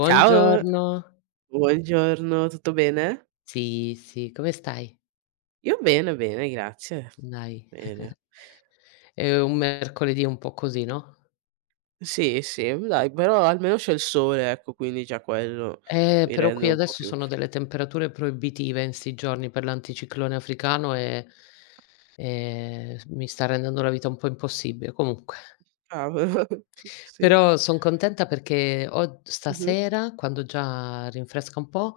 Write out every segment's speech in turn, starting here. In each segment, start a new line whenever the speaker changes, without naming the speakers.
Ciao, buongiorno, tutto bene?
Sì, sì, come stai?
Io bene, bene, grazie.
Dai,
Bene.
è un mercoledì un po' così, no?
Sì, sì, dai, però almeno c'è il sole, ecco, quindi già quello mi
Però
rende
qui
un po'
adesso
più
sono delle temperature proibitive in 'sti giorni per l'anticiclone africano e s mi sta rendendo la vita un po' impossibile. Comunque
bravo. Sì.
però son contenta perché od
Mh-mh,
stasera, quando già rinfresca un po',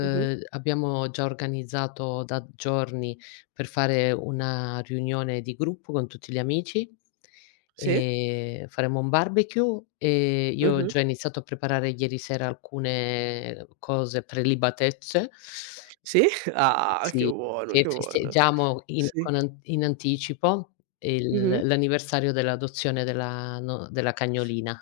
mh-mh,
abbiamo già organizzato da giorni per fare una riunione di gruppo con tutti gli amici.
sì,
Faremo un barbecue e io ho
mh-mh,
già iniziato a preparare ieri sera alcune cose, prelibatezze.
sì? Ah, che
Sì,
buono,
che
che buono.
festeggiamo in
Sì.
con an in anticipo il
Mh-mh.
l'anniversario dell'adozione della no della cagnolina.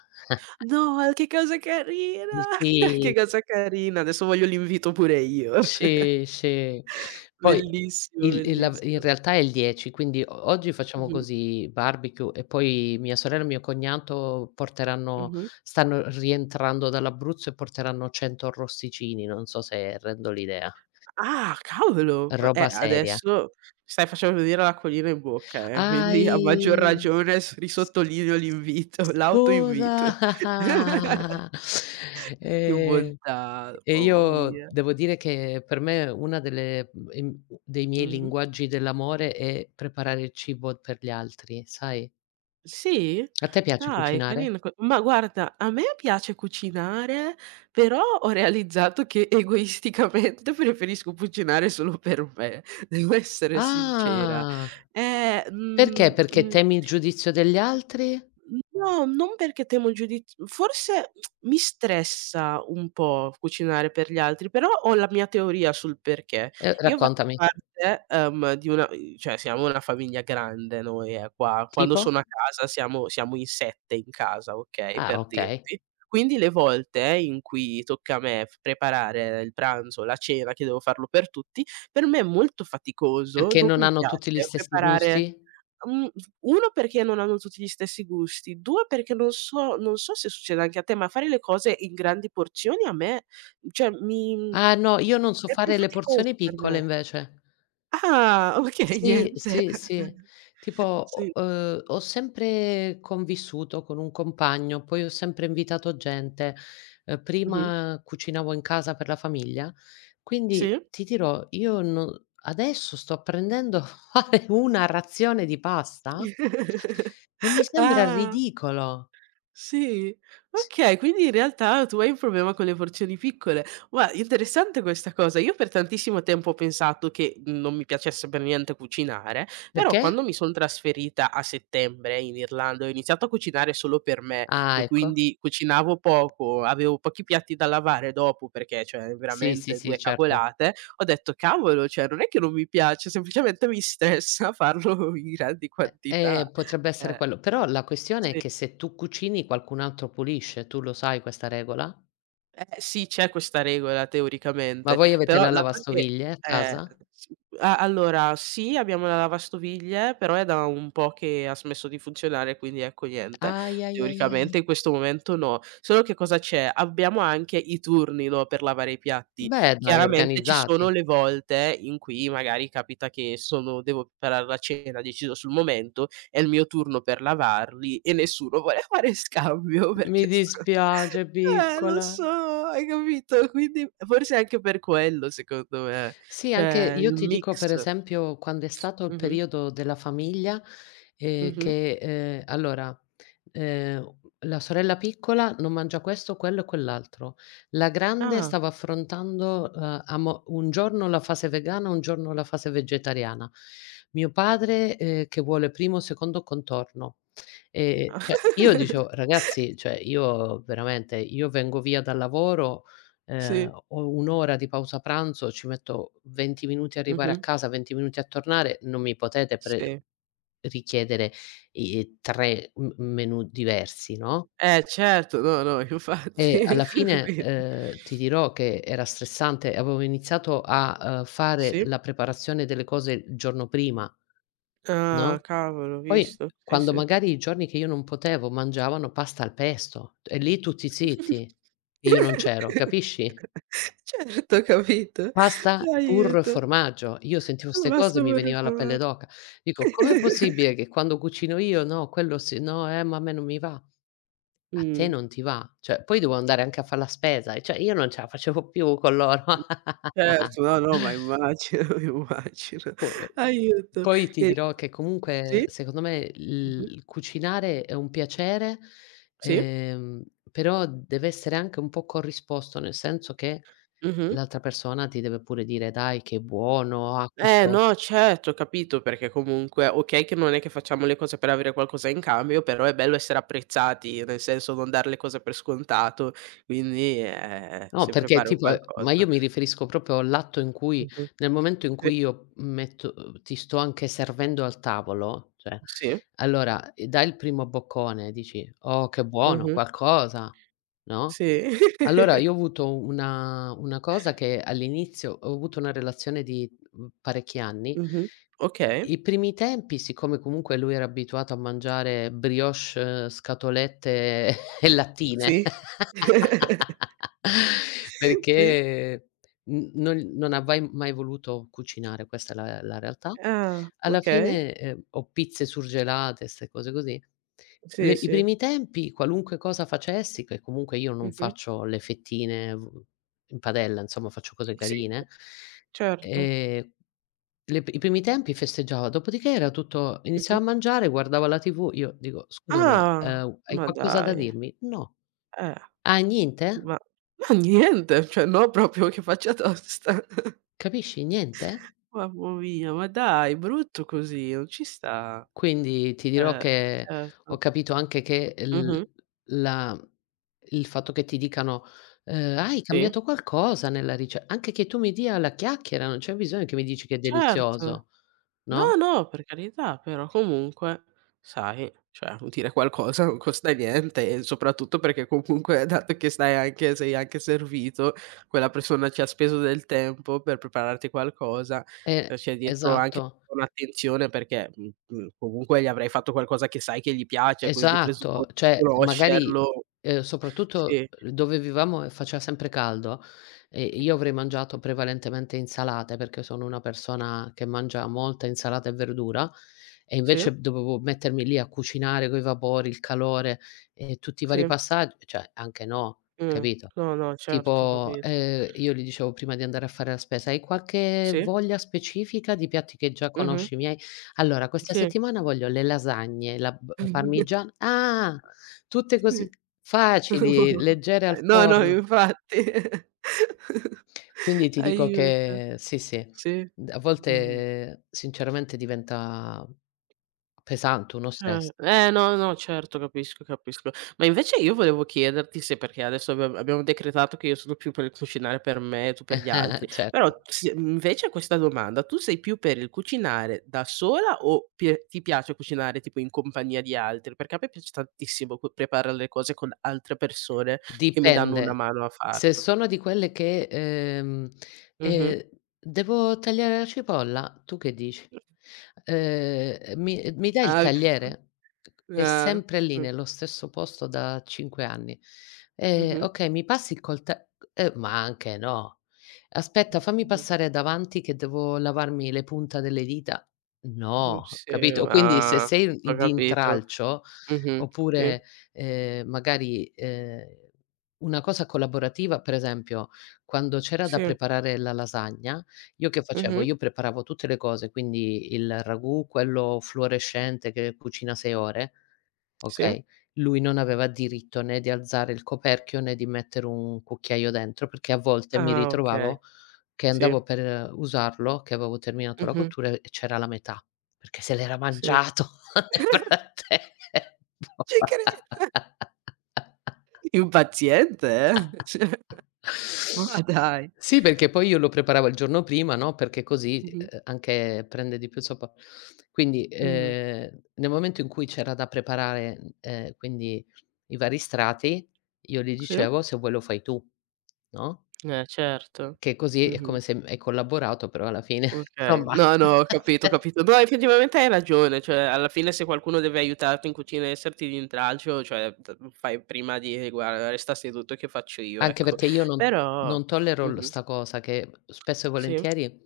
No, che cosa carina!
Di
Che
sì,
cosa carina, adesso voglio l'invito pure io.
sì, sì. Poi
Bellissimo,
il la in
bellissimo.
realtà è il 10, quindi o oggi facciamo
Mh-mh,
così, barbecue, e poi mia sorella e mio cognato porteranno
mh-mh.
stanno rientrando dall'Abruzzo e porteranno 100 arrosticini, non so se rendo l'idea.
Ah, cavolo!
Roba seria.
Adesso stai facendo venire l'acquolina in bocca,
Ah,
quindi a maggior
i
ragione s
s s
risottolineo l'invito, l'autoinvito.
scusa.
Che
Ehm
bontà,
E
mamma
io
mia.
devo dire che per me una delle dei miei
Mh-mh.
linguaggi dell'amore è preparare il cibo per gli altri, sai?
Sì?
A te piace
Dai,
cucinare?
carina co ma guarda, a me piace cucinare, però ho realizzato che egoisticamente preferisco cucinare solo per me, devo essere sincera.
Ah!
Eh,
Perché?
mhmm,
Perché
mh
temi il giudizio degli altri?
No, non perché temo il giudiz forse mi stressa un po' cucinare per gli altri, però ho la mia teoria sul perché. Io faccio
Raccontami.
parte, di una cioè siamo una famiglia grande noi, qua. Quando
Tipo?
sono a casa siamo in 7 in casa, okay,
Ah,
per
okay.
dirti. Quindi le volte in cui tocca a me f preparare il pranzo, la cena, che devo farlo per tutti, per me è molto faticoso,
Perché
non
non
mi
hanno tutti gli
piace
stessi
preparare
gusti?
Mhmm, f 1 perché non hanno tutti gli stessi gusti, 2 perché non so se succede anche a te, ma fare le cose in grandi porzioni a me, cioè
Ah, no, io non so
è più
fare le
faticoso
porzioni
per
piccole
me.
invece.
Ah, okay,
Sì,
niente.
sì, sì. Tipo
Sì.
ho sempre convissuto con un compagno, poi ho sempre invitato gente.
Mh-mh.
Prima cucinavo in casa per la famiglia,
Sì.
quindi ti dirò, io no adesso sto apprendendo a fare una razione di pasta e mi sembra
Ah.
ridicolo.
Sì, okay, quindi in realtà tu hai un problema con le porzioni piccole. Guarda, interessante questa cosa. Io per tantissimo tempo ho pensato che non mi piacesse per niente cucinare, però
Perché?
quando mi son trasferita a settembre in Irlanda ho iniziato a cucinare solo per me,
Ah,
e
ecco.
quindi cucinavo poco, avevo pochi piatti da lavare dopo perché, cioè,
Sì, sì,
veramente
sì,
2
certo.
cavolate. Ho detto: "Cavolo, cioè non è che non mi piace, semplicemente mi stressa farlo in grandi
E
quantità."
potrebbe essere
Eh,
quello. Però la questione è
sì.
che se tu cucini qualcun altro pulisce, tu lo sai questa regola?
Eh sì, c'è questa regola
Ma
teoricamente,
voi avete
però
la
dato che
lavastoviglie a
eh,
casa?
s a allora sì, abbiamo la lavastoviglie, però è da un po' che ha smesso di funzionare, quindi ecco niente.
Ai, ai, ai, ai.
Teoricamente in questo momento no. Solo che cosa c'è? Abbiamo anche i turni, no, per lavare i piatti.
Beh dai,
Chiaramente ci sono
organizzati.
le volte in cui magari capita che sono devo preparare la cena, decido sul momento, è il mio turno per lavarli e nessuno vuole fare scambio
Mi
perché sto
dispiace
lo
piccola.
so, hai capito? Quindi forse anche per quello secondo me,
Sì, anche
cioè
io
il
ti dico
mix.
per esempio quando è stato il
Mh-mh,
periodo della famiglia, ehm,
mh-mh.
che, ehm, allora, ehm, la sorella piccola non mangia questo, quello e quell'altro. La grande
Ah.
stava affrontando, a mo un giorno la fase vegana, un giorno la fase vegetariana. Mio padre, che vuole primo, secondo contorno. Cioè io dicevo: "Ragazzi, cioè io veramente, io vengo via dal lavoro,
Sì,
ho 1 ora di pausa pranzo, ci metto 20 minuti a arrivare a
mh-mh,
casa, 20 minuti a tornare, non mi potete pre
sì.
richiedere i 3 m menù diversi, no?"
Eh certo, no, no,
E
infatti.
alla fine,
Quindi
ti dirò che era stressante. Avevo iniziato a, fare
sì.
la preparazione delle cose il giorno prima,
Ah,
no,
cavolo, ho
poi
visto. Sì,
quando
sì.
magari i giorni che io non potevo mangiavano pasta al pesto e lì tutti zitti, e io non c'ero, capisci?
Certo, ho capito.
Pasta, pur
Aiuto,
formaggio. Io sentivo 'ste cose
basta
e mi
per
veniva la pelle d'oca. Dico: "Com'è possibile che quando cucino io, no, quello sì, no, ma a me non mi va". A te
Mh.
non ti va? Cioè, poi devo andare anche a far la spesa, e cioè io non ce la facevo più con loro.
Certo, no, no, ma immagino, immagino.
Po
Aiuto.
Poi ti
E
dirò che comunque
sì,
secondo me
mh-mh,
il cucinare è un piacere,
sì,
ehm, però deve essere anche un po' corrisposto, nel senso che
mh-mh.
l'altra persona ti deve pure dire: "Dai che buono, ah questo".
No, certo, ho capito, perché comunque okay che non è che facciamo le cose per avere qualcosa in cambio, però è bello essere apprezzati, nel senso non dar le cose per scontato, quindi,
No,
se
perché
preparo
tipo ma
qualcosa
io mi riferisco proprio all'atto in cui
mh-mh,
nel momento in
sì,
cui io metto ti sto anche servendo al tavolo, cioè
sì,
allora, dai il primo boccone, dici: "Oh, che buono,
mh-mh,
qualcosa", no,
sì.
allora io ho avuto una cosa che all'inizio ho avuto una relazione di, parecchi anni.
Mh-mh, okay,
I primi tempi, siccome comunque lui era abituato a mangiare brioche, scatolette e lattine
sì. Sì,
perché n non non avrei mai voluto cucinare, questa è la realtà.
ah,
Alla
okay,
fine, o pizze surgelate, 'ste cose così, le
sì,
i
sì,
primi tempi qualunque cosa facessi, che comunque io non
mh-mh.
faccio le fettine v in padella, insomma faccio cose
Sì,
carine.
certo.
Ehm, le i primi tempi festeggiavo, dopodiché era tutto
Mh-mh.
iniziavo a mangiare, guardavo la TV, io dico: "Scusa ma,
Ah,
hai
ma
qualcosa da
dai.
dirmi?" "No".
Eh,
"Ah, niente?"
ma ma niente, cioè no proprio che faccia tosta.
Capisci? Niente?
Mamma mia, ma dai, brutto così, non ci sta.
Quindi ti dirò
Eh,
che ho
certo.
capito anche che
Mh-mh,
l la il fatto che ti dicano, "Ah, hai
sì.
cambiato qualcosa nella rice" anche che tu mi dia la chiacchiera, non c'è bisogno che mi dici che è
Certo.
delizioso, no?
No, no, per carità, però comunque sai, cioè dire qualcosa non costa niente e soprattutto perché comunque dato che stai anche sei anche servito, quella persona ci ha speso del tempo per prepararti qualcosa,
Eh,
c'è dietro anche
esatto.
un'attenzione perché, comunque gli avrai fatto qualcosa che sai che gli piace, quindi presupponi
Esatto, cioè
di
magari,
conoscerlo. Sì.
soprattutto dove vivevamo faceva sempre caldo e io avrei mangiato prevalentemente insalate, perché sono una persona che mangia molta insalata e verdura, e
Sì,
invece dovevo mettermi lì a cucinare coi vapori, il calore e tutti i
sì,
vari passag cioè anche no,
mh.
capito?
No, no, certo, ho
Tipo,
capito.
io gli dicevo prima di andare a fare la spesa: "Hai qualche
Sì,
voglia specifica di piatti che già
mh-mh,
conosci miei?" Allora, questa
sì.
settimana voglio le lasagne, la b parmigiana ah! Tutte così
Sì.
facili, leggere al
No, no,
forno.
infatti.
Quindi ti dico
Aiuto.
che sì, sì,
Sì.
d a
Mh-mh.
volte sinceramente diventa pesante, uno
Cer
stress.
no, no, certo, capisco, capisco. Ma invece io volevo chiederti se perché adesso abbiamo decretato che io sono più per il cucinare per me e tu per gli altri, però
Certo.
se invece questa domanda, tu sei più per il cucinare da sola o pie ti piace cucinare tipo in compagnia di altri? Perché a me piace tantissimo co preparare le cose con altre persone che mi danno una
Dipende.
mano a
Se
farlo.
sono di quelle che,
Mh-mh.
ehm: "Devo tagliare la cipolla? Tu che dici? Mi dai il
Ah,
tagliere?" È
ah,
sempre lì,
mh,
nello stesso posto da 5 anni.
mh-mh,
"Okay, mi passi il colte" ma anche no. "Aspetta, fammi
mh-mh,
passare davanti che devo lavarmi le punta delle dita."
mh-mh,
No,
sì,
capito? Quindi se
ah,
sei
ho
i di
capito.
intralcio
Mh-mh, sì,
oppure ehm, magari, ehm, una cosa collaborativa, per esempio, quando c'era da
sì,
preparare la lasagna, io che facevo?
mh-mh,
Io preparavo tutte le cose, quindi il ragù, quello fluorescente che cucina 6 ore,
sì.
okay, lui non aveva diritto né di alzare il coperchio, né di mettere un cucchiaio dentro, perché a volte mi
Ah, okay,
ritrovavo che
sì,
andavo per usarlo, che avevo terminato la
mh-mh,
cottura e c'era la metà, perché se l'era
sì.
mangiato nel frattempo.
Ci cre impaziente, cioè, ma dai.
Sì, perché poi io lo preparavo il giorno prima, no, perché così,
Mh-mh,
anche prende di più sopra, quindi,
mh-mh,
nel momento in cui c'era da preparare, i vari strati, io gli
sì,
dicevo: "Se vuoi lo fai tu", no,
eh certo,
che così è
mh-mh.
come se hai collaborato, però alla fine
Okay.
insomma.
No, no, ho capito, ho capito. No, effettivamente hai ragione, cioè alla fine se qualcuno deve aiutarti in cucina e esserti d'intralcio, cioè t fai prima a dire: "Guarda resta seduto che faccio io",
Anche
ecco.
perché io non
Però
non tollero l
mh-mh,
'sta cosa che spesso e
sì,
volentieri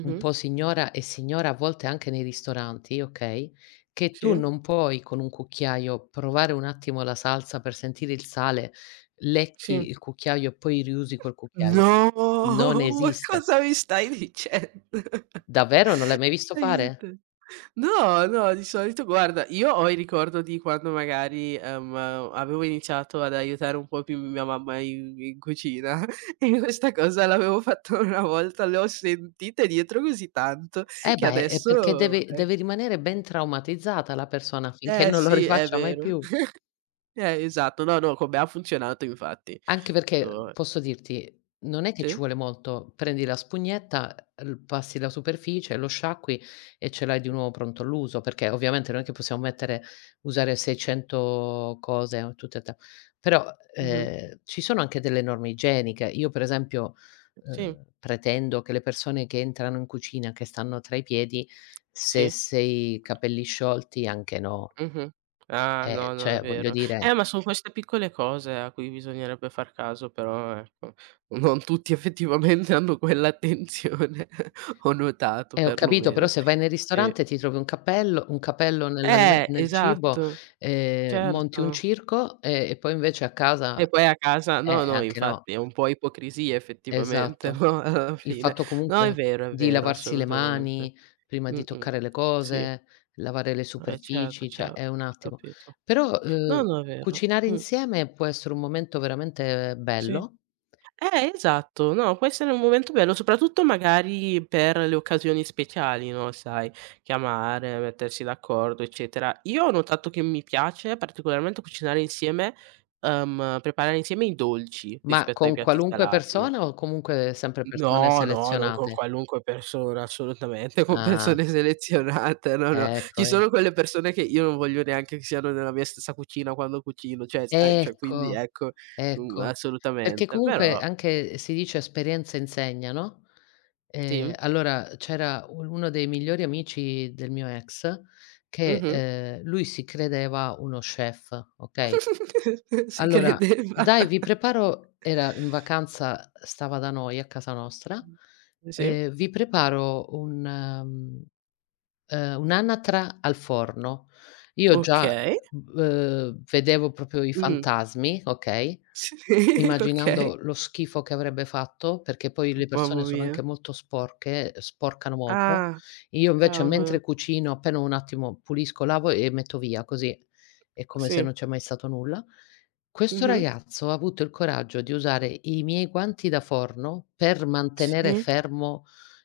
un po' signora e signora a volte anche nei ristoranti, okay, che tu
sì,
non puoi con un cucchiaio provare un attimo la salsa per sentire il sale, lecchi
sì.
il cucchiaio e poi riusi quel cucchiaio.
No,
Non
ma
esiste.
cosa mi stai dicendo?
Davvero? Non l'hai mai visto fare?
Aiuto. No, no, di solito guarda, io ho il ricordo di quando magari, avevo iniziato ad aiutare un po' più mia mamma in cucina e questa cosa l'avevo fatta una volta, le ho sentite dietro così tanto
Eh
che
beh, è perché
adesso
deve deve rimanere ben traumatizzata la persona affinché
eh
non lo
sì, è
rifaccia mai
vero.
più.
Esatto. No, no, come ha funzionato infatti.
Anche perché,
To
posso dirti, non è che ci
sì.
vuole molto. Prendi la spugnetta, l passi la superficie, lo sciacqui e ce l'hai di nuovo pronto all'uso, perché ovviamente non è che possiamo mettere usare 600 cose o tutte e ta però,
Mh-mh.
ci sono anche delle norme igieniche. Io per esempio,
Sì,
pretendo che le persone che entrano in cucina, che stanno tra i piedi, se
sì.
sei capelli sciolti anche no.
Mh-mh. Ah, no, no, è
Cioè voglio
vero.
dire
Ma son queste piccole cose a cui bisognerebbe far caso, però ecco, non tutti effettivamente hanno quell'attenzione, ho notato
eh, ho capito, però
perlomeno.
se vai nel
Sì.
ristorante ti trovi un capello nel cibo,
Esatto,
monti un
certo.
circo, e poi invece a casa
E poi a casa no,
e
no,
anche no.
infatti è un po' ipocrisia effettivamente,
Esatto.
no, alla
Il
fine.
fatto
No,
comunque
è
di
vero,
lavarsi le
assolutamente.
mani prima di
Mh-mh.
toccare le
Sì,
cose, lavare le
eh certo,
superfici, cioè
certo,
è un attimo.
capito.
Però,
No, no, è vero.
cucinare
Mh,
insieme può essere un momento veramente
sì.
bello,
Esatto. No, può essere un momento bello, soprattutto magari per le occasioni speciali, no, sai, chiamare, mettersi d'accordo, eccetera. Io ho notato che mi piace particolarmente cucinare insieme, preparare insieme i dolci
ma
rispetto ai
con
piatti
qualunque
salati.
persona o comunque sempre persone
No, no, non con
selezionate?
qualunque persona, assolutamente, con
Ah,
persone selezionate, no, no.
ecco
Ci
ve
sono quelle persone che io non voglio neanche che siano nella mia stessa cucina quando cucino, cioè s cioè quindi
Ecco,
ecco,
ecco. Perché
assolutamente,
comunque
però
anche si dice esperienza insegna, no,
sì.
allora c'era u uno dei migliori amici del mio ex che,
Mh-mh.
lui si credeva uno chef, okay.
Si
Allora:
credeva.
"Dai vi preparo" era in vacanza, stava da noi a casa nostra,
Sì,
"Vi preparo un un'anatra al forno." Io già,
okay.
vedevo proprio i
Mh.
fantasmi, okay.
Sì, okay.
Immaginando lo schifo che avrebbe fatto, perché poi le
Mamma
persone sono
mia.
anche molto sporche, sporcano molto.
Ah,
Io invece
cavolo.
mentre cucino, appena un attimo pulisco, lavo e metto via, così è come se non
Sì.
c'è mai stato nulla. Questo
Mh-mh.
ragazzo ha avuto il coraggio di usare i miei guanti da forno per mantenere
Sì.
fermo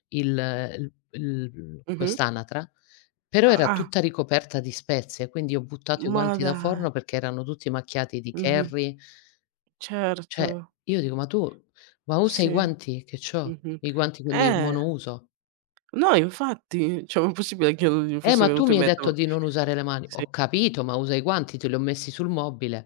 il
Mh-mh.
quest'anatra, però era
Ah,
tutta ricoperta di spezie, quindi ho buttato i
ma
guanti da
dai.
forno perché erano tutti macchiati di
Mh-mh.
curry, cioè,
Certo,
io dico: "Ma tu ma usa i
sì.
guanti che c'ho,
Mh-mh.
i guanti quelli
Eh,
monouso".
no infatti, cioè ma è possibile che non gli fosse
Ma tu
venuto in
mi hai
mente
detto di non usare le mani".
sì.
"Ho capito, ma usa i guanti, te li ho messi sul mobile".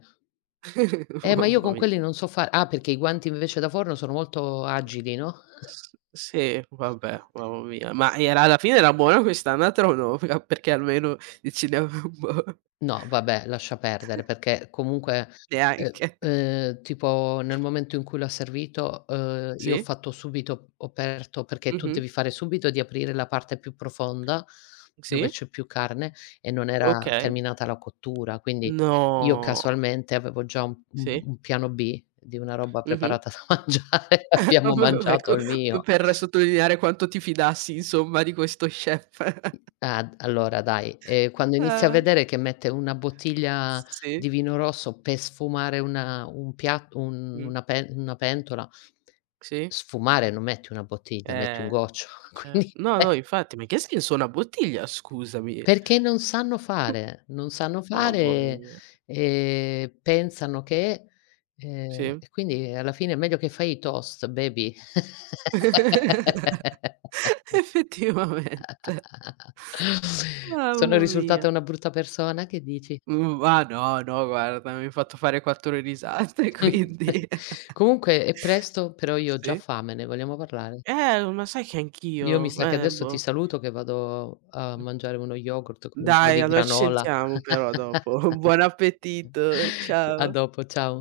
Ma io
Mamma
con quelli
mia.
non so fa" ah, perché i guanti invece da forno sono molto agili, no?
S sì, vabbè, mamma mia. Ma era alla fine era buona quest'anatra o no? P perché almeno dici ne avevo un po'
No, vabbè, lascia perdere perché comunque,
neanche.
tipo nel momento in cui l'ha servito, io ho
Sì,
fatto subito ho aperto perché tu
mh-mh,
devi fare subito di aprire la parte più profonda, dove
sì,
c'è più carne e non era
okay.
terminata la cottura, quindi io
No,
casualmente avevo già un un
sì,
un piano B di una roba
mh-mh.
preparata da mangiare, abbiamo
Vabbè,
mangiato
ecco,
il mio.
per sottolineare quanto ti fidassi insomma di questo chef.
Ah, d Allora dai, quando inizi a
Ah,
vedere che mette una bottiglia
sì,
di vino rosso per sfumare una un pia un
mh,
una pe una pentola,
sì,
sfumare non metti una bottiglia, metti un
eh,
goccio,
ce
quindi
no, no, infatti, ma che senso ha una bottiglia scusami?
perché non sanno
Mamma
fare,
mia,
pensano che
sì.
e quindi alla fine è meglio che fai i toast baby.
Effettivamente.
Sono
Mamma mia.
risultata una brutta persona, che dici?
Mhmm, ma no, no guarda, mi hai fatto fare 4 risate
Mh.
quindi
Comunque è presto, però io ho già
Sì.
fame, ne vogliamo parlare?
Ma sai che
Io mi
anch'io,
sa che adesso ti
boh.
saluto che vado a mangiare uno yogurt con un po'
Dai,
di
allora ci
granola.
sentiamo però dopo. Buon appetito,
A
ciao.
dopo, ciao.